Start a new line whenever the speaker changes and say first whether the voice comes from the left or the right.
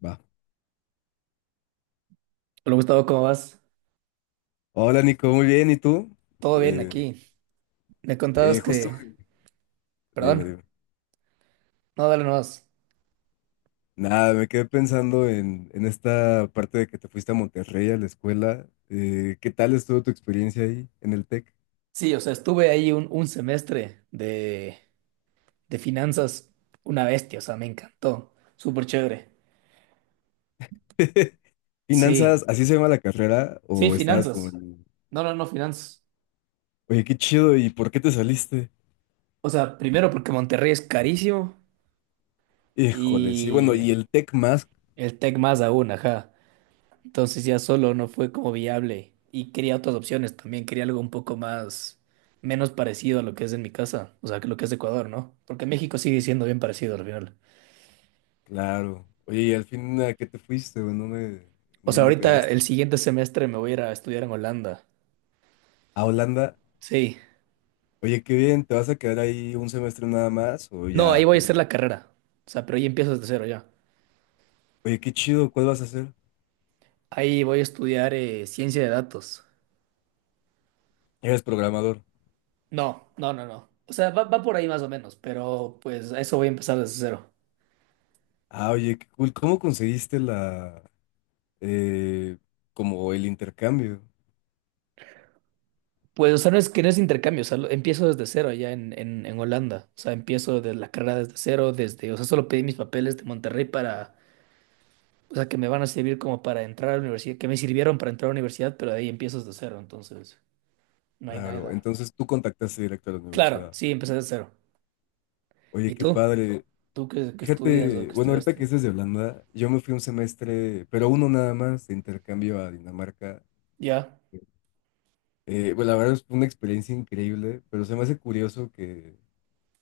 left: Va.
right: Hola Gustavo, ¿cómo vas?
left: Hola Nico, muy bien, ¿y tú?
right: Todo bien
left: Eh,
right: aquí. Me
left: que
right: contabas
left: justo,
right: que...
left: dime,
right: Perdón,
left: dime.
right: no, dale nomás.
left: Nada, me quedé pensando en esta parte de que te fuiste a Monterrey a la escuela. ¿Qué tal estuvo tu experiencia ahí en el TEC?
right: Sí, o sea, estuve ahí un semestre de finanzas, una bestia, o sea, me encantó. Súper chévere.
left: ¿Finanzas,
right: Sí,
left: así se llama la carrera?
right: sí,
left: ¿O estabas como,
right: finanzas.
left: en,
right: No, no, no, finanzas.
left: oye, qué chido, ¿y por qué te saliste?
right: O sea, primero porque Monterrey es carísimo
left: Híjole, sí, bueno,
right: y
left: ¿y el TEC más?
right: el Tec más aún, ajá. Entonces ya solo no fue como viable y quería otras opciones también, quería algo un poco más, menos parecido a lo que es en mi casa, o sea, que lo que es de Ecuador, ¿no? Porque México sigue siendo bien parecido al final.
left: Claro. Oye, ¿y al fin a qué te fuiste? ¿O ¿En dónde, en
right: O sea,
left: dónde
right: ahorita
left: quedaste?
right: el siguiente semestre me voy a ir a estudiar en Holanda.
left: ¿A Holanda?
right: Sí.
left: Oye, qué bien, ¿te vas a quedar ahí un semestre nada más o
right: No, ahí
left: ya?
right: voy a hacer la carrera. O sea, pero ahí empiezo desde cero ya.
left: Oye, qué chido, ¿cuál vas a hacer?
right: Ahí voy a estudiar ciencia de datos.
left: ¿Eres programador?
right: No, no, no, no. O sea, va por ahí más o menos, pero pues a eso voy a empezar desde cero.
left: Ah, oye, qué cool. ¿Cómo conseguiste eh, como el intercambio?
right: Pues, o sea, no es que no es intercambio, o sea, empiezo desde cero allá en Holanda, o sea, empiezo de la carrera desde cero, desde, o sea, solo pedí mis papeles de Monterrey para, o sea, que me van a servir como para entrar a la universidad, que me sirvieron para entrar a la universidad, pero de ahí empiezo desde cero, entonces, no hay
left: Claro,
right: nada.
left: entonces tú contactaste directo a la
right: Claro,
left: universidad.
right: sí, empecé desde cero.
left: Oye,
right: ¿Y
left: qué
right: tú?
left: padre.
right: ¿Tú qué, qué estudias o
left: Fíjate,
right: qué
left: bueno, ahorita que
right: estudiaste?
left: dices de Holanda, yo me fui un semestre, pero uno nada más, de intercambio a Dinamarca.
right: Ya.
left: Bueno, la verdad es una experiencia increíble, pero se me hace curioso que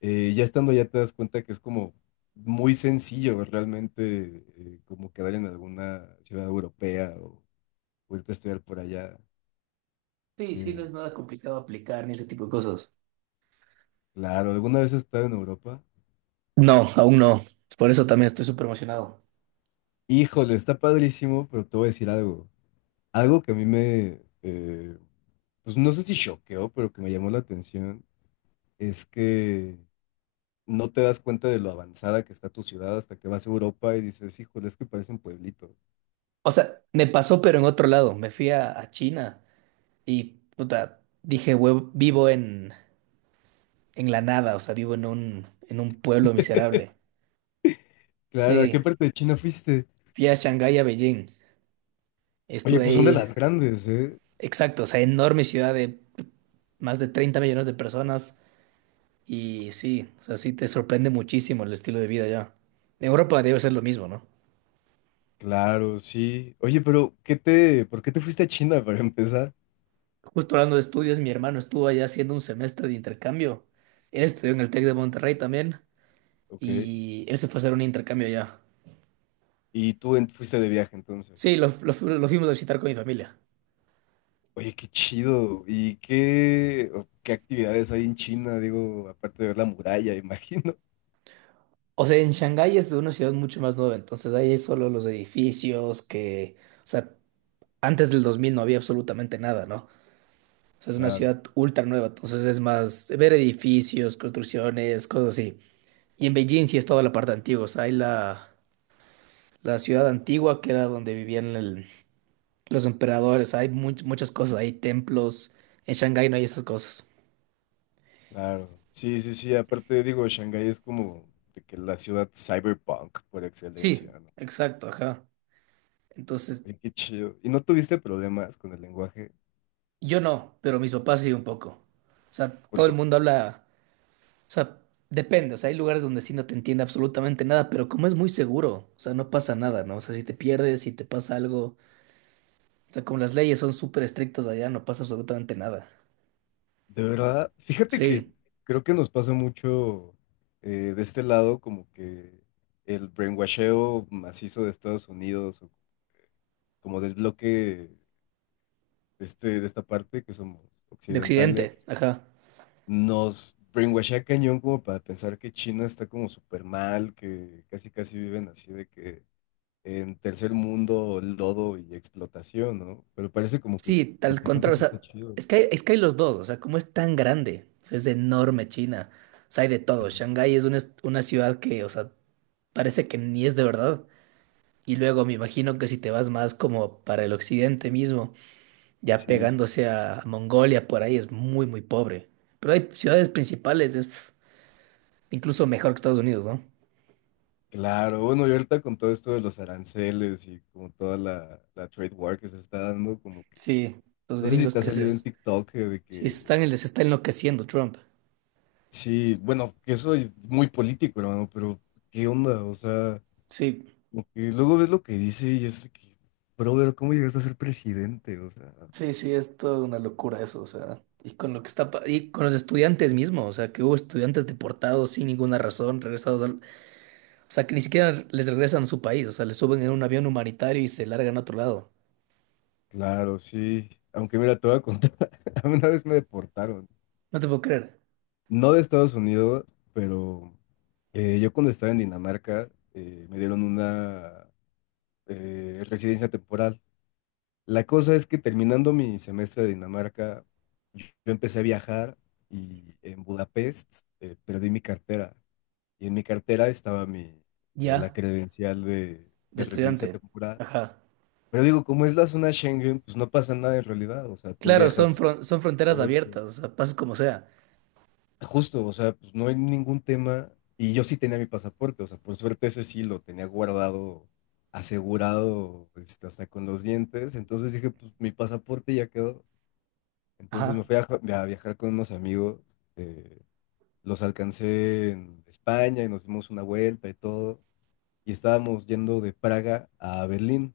left: ya estando ya te das cuenta que es como muy sencillo realmente como quedar en alguna ciudad europea o irte a estudiar por allá.
right: Sí, sí, no
left: Eh,
right: es nada complicado aplicar ni ese tipo de cosas.
left: claro, ¿alguna vez has estado en Europa?
right: No, aún no. Por eso también estoy súper emocionado.
left: Híjole, está padrísimo, pero te voy a decir algo. Algo que a mí me, pues no sé si choqueó, pero que me llamó la atención, es que no te das cuenta de lo avanzada que está tu ciudad hasta que vas a Europa y dices, híjole, es que parece un pueblito.
right: O sea, me pasó, pero en otro lado. Me fui a China. Y puta, dije, vivo en la nada, o sea, vivo en un pueblo miserable.
left: Claro, ¿a qué
right: Sí,
left: parte de China fuiste?
right: fui a Shanghái, a Beijing.
left: Oye,
right: Estuve
left: pues son de
right: ahí,
left: las grandes, ¿eh?
right: exacto, o sea, enorme ciudad de más de 30 millones de personas. Y sí, o sea, sí te sorprende muchísimo el estilo de vida allá. En Europa debe ser lo mismo, ¿no?
left: Claro, sí. Oye, pero por qué te fuiste a China para empezar?
right: Justo hablando de estudios, mi hermano estuvo allá haciendo un semestre de intercambio. Él estudió en el Tec de Monterrey también
left: Ok.
right: y él se fue a hacer un intercambio allá.
left: Y tú fuiste de viaje entonces.
right: Sí, lo fuimos a visitar con mi familia.
left: Oye, qué chido. ¿Y qué actividades hay en China? Digo, aparte de ver la muralla, imagino.
right: O sea, en Shanghái es una ciudad mucho más nueva, entonces ahí hay solo los edificios que, o sea, antes del 2000 no había absolutamente nada, ¿no? O sea, es una
left: Claro,
right: ciudad ultra nueva, entonces es más ver edificios, construcciones, cosas así. Y en Beijing sí es toda la parte antigua, o sea, hay la ciudad antigua que era donde vivían los emperadores, hay muchas cosas, hay templos, en Shanghái no hay esas cosas.
left: claro. Sí, sí, sí. Aparte, digo, Shanghái es como de que la ciudad cyberpunk por
right: Sí,
left: excelencia, ¿no?
right: exacto, ajá. Entonces,
left: Oye, qué chido. ¿Y no tuviste problemas con el lenguaje?
right: yo no, pero mis papás sí un poco. O sea, todo el mundo habla. O sea, depende, o sea, hay lugares donde sí no te entiende absolutamente nada, pero como es muy seguro, o sea, no pasa nada, ¿no? O sea, si te pierdes, si te pasa algo, o sea, como las leyes son súper estrictas allá, no pasa absolutamente nada.
left: De verdad, fíjate que
right: Sí,
left: creo que nos pasa mucho de este lado, como que el brainwasheo macizo de Estados Unidos, o como del bloque de esta parte, que somos
right: de Occidente,
left: occidentales,
right: ajá.
left: nos brainwashea cañón como para pensar que China está como súper mal, que casi casi viven así de que en tercer mundo, lodo y explotación, ¿no? Pero parece como que
right: Sí,
left: por lo
right: tal
left: que
right: contrario,
left: cuentas
right: o
left: sí está
right: sea,
left: chido.
right: es que hay los dos, o sea, como es tan grande, o sea, es enorme China, o sea, hay de todo. Shanghái es una ciudad que, o sea, parece que ni es de verdad. Y luego me imagino que si te vas más como para el occidente mismo. Ya
left: Sí, sí.
right: pegándose a Mongolia, por ahí es muy, muy pobre. Pero hay ciudades principales, es pf, incluso mejor que Estados Unidos, ¿no?
left: Claro, bueno, y ahorita con todo esto de los aranceles y como toda la trade war que se está dando, como que,
right: Sí, los
left: no sé si
right: gringos
left: te ha
right: que se,
left: salido en
right: sí,
left: TikTok de
right: se
left: que,
right: están, les está enloqueciendo Trump.
left: sí, bueno, que eso es muy político, hermano, pero ¿qué onda? O sea,
right: Sí,
left: como que luego ves lo que dice y es de que, brother, ¿cómo llegas a ser presidente? O sea,
right: sí, sí, es toda una locura eso, o sea, y con lo que está, y con los estudiantes mismos, o sea, que hubo estudiantes deportados sin ninguna razón, regresados al, o sea, que ni siquiera les regresan a su país, o sea, les suben en un avión humanitario y se largan a otro lado.
left: claro, sí, aunque mira, te voy a contar, a mí una vez me deportaron,
right: No te puedo creer.
left: no de Estados Unidos, pero. Yo cuando estaba en Dinamarca, me dieron una residencia temporal. La cosa es que terminando mi semestre de Dinamarca, yo empecé a viajar y en Budapest perdí mi cartera. Y en mi cartera estaba la
right: Ya,
left: credencial de,
right: de
left: de residencia
right: estudiante.
left: temporal.
right: Ajá.
left: Pero digo, como es la zona Schengen, pues no pasa nada en realidad. O sea, tú
right: Claro, son,
left: viajas
right: son fronteras
left: por
right: abiertas, o sea, pases como sea.
left: Justo, o sea, pues no hay ningún tema. Y yo sí tenía mi pasaporte, o sea, por suerte eso sí lo tenía guardado, asegurado, este, hasta con los dientes. Entonces dije, pues mi pasaporte ya quedó. Entonces me
right: Ajá,
left: fui a viajar con unos amigos, eh, los alcancé en España y nos dimos una vuelta y todo. Y estábamos yendo de Praga a Berlín.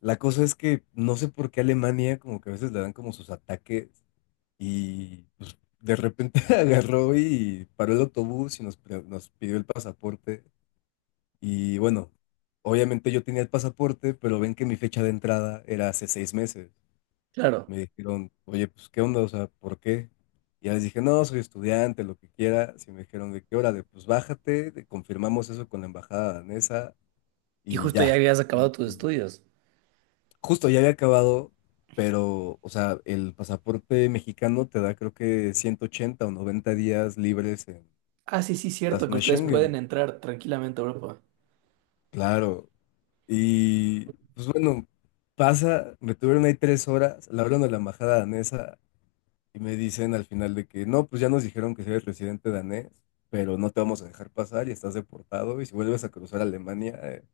left: La cosa es que no sé por qué Alemania como que a veces le dan como sus ataques. Y pues, de repente agarró y paró el autobús y nos pidió el pasaporte. Y bueno, obviamente yo tenía el pasaporte, pero ven que mi fecha de entrada era hace 6 meses.
right: claro.
left: Me dijeron, oye, pues, ¿qué onda? O sea, ¿por qué? Y ya les dije, no, soy estudiante, lo que quiera. Y me dijeron, ¿de qué hora? De, pues, bájate, confirmamos eso con la embajada danesa
right: Y
left: y
right: justo ya
left: ya.
right: habías acabado tus estudios.
left: Justo ya había acabado, pero, o sea, el pasaporte mexicano te da creo que 180 o 90 días libres en
right: Ah, sí, sí,
left: la
right: cierto, que
left: zona
right: ustedes pueden
left: Schengen.
right: entrar tranquilamente a Europa.
left: Claro. Y, pues bueno, pasa, me tuvieron ahí 3 horas, la hablan a la embajada danesa y me dicen al final de que, no, pues ya nos dijeron que si eres residente danés, pero no te vamos a dejar pasar y estás deportado y si vuelves a cruzar Alemania,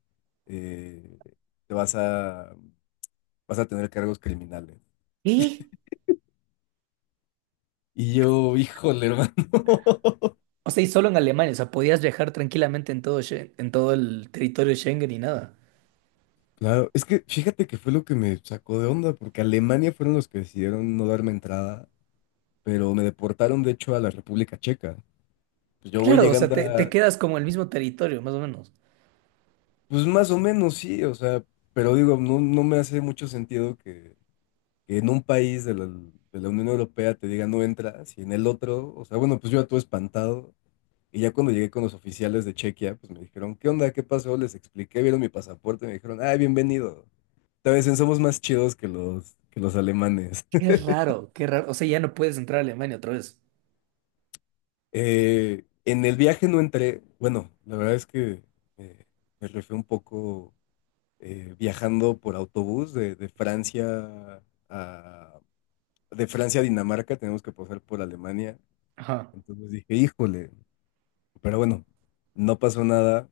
left: eh, te vas a, vas a tener cargos criminales.
right: ¿Y?
left: Y yo, híjole, hermano.
right: O sea, y solo en Alemania, o sea, podías viajar tranquilamente en todo, en todo el territorio Schengen y nada.
left: Claro, es que fíjate que fue lo que me sacó de onda, porque Alemania fueron los que decidieron no darme entrada, pero me deportaron de hecho a la República Checa. Pues yo voy
right: Claro, o sea,
left: llegando
right: te quedas como en el mismo territorio, más o menos.
left: pues más o menos, sí, o sea, pero digo, no, no me hace mucho sentido que en un país de la Unión Europea te diga no entras y en el otro, o sea, bueno, pues yo ya todo espantado. Y ya cuando llegué con los oficiales de Chequia, pues me dijeron, ¿qué onda? ¿Qué pasó? Les expliqué, vieron mi pasaporte, me dijeron, ah, bienvenido. Te dicen, somos más chidos que los alemanes.
right: Qué raro, qué raro. O sea, ya no puedes entrar a Alemania otra vez.
left: En el viaje no entré, bueno, la verdad es que eh, me refiero un poco viajando por autobús de Francia a Dinamarca, tenemos que pasar por Alemania.
right: Ajá,
left: Entonces dije, híjole, pero bueno, no pasó nada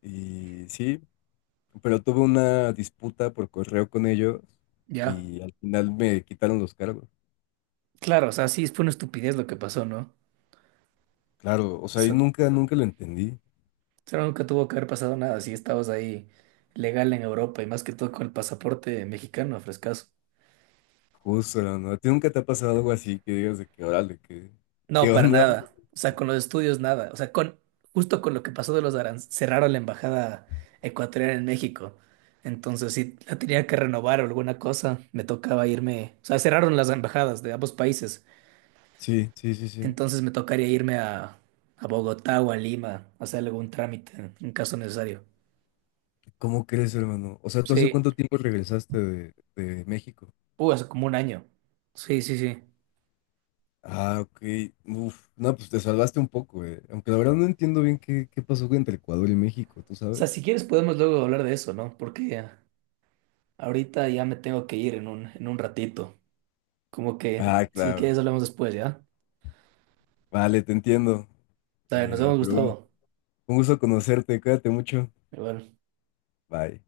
left: y sí, pero tuve una disputa por correo con ellos
right: ya.
left: y al final me quitaron los cargos.
right: Claro, o sea, sí, fue una estupidez lo que pasó, ¿no?
left: Claro, o
right: O
left: sea, y
right: sea,
left: nunca, nunca lo entendí.
right: pero nunca tuvo que haber pasado nada si estabas ahí legal en Europa y más que todo con el pasaporte mexicano, frescazo.
left: Justo, ¿no? ¿A ti nunca te ha pasado algo así que digas de que, órale, qué,
right: No,
left: qué
right: para
left: onda?
right: nada. O sea, con los estudios nada. O sea, con justo con lo que pasó de los aranceles, cerraron la embajada ecuatoriana en México. Entonces, si la tenía que renovar o alguna cosa, me tocaba irme. O sea, cerraron las embajadas de ambos países.
left: Sí, sí, sí, sí.
right: Entonces me tocaría irme a Bogotá o a Lima, a hacer algún trámite en caso necesario.
left: ¿Cómo crees, hermano? O sea, ¿tú hace
right: Sí,
left: cuánto tiempo regresaste de México?
right: hace como 1 año. Sí, sí, sí.
left: Ah, ok. Uf, no, pues te salvaste un poco, eh. Aunque la verdad no entiendo bien qué, pasó entre Ecuador y México, ¿tú
right: O sea,
left: sabes?
right: si quieres podemos luego hablar de eso, ¿no? Porque ahorita ya me tengo que ir en un ratito. Como que,
left: Ah,
right: si
left: claro.
right: quieres hablamos después, ¿ya?
left: Vale, te entiendo.
right: Dale, nos vemos,
left: Pero bueno,
right: Gustavo.
left: un gusto conocerte. Cuídate mucho.
right: Igual.
left: Bye.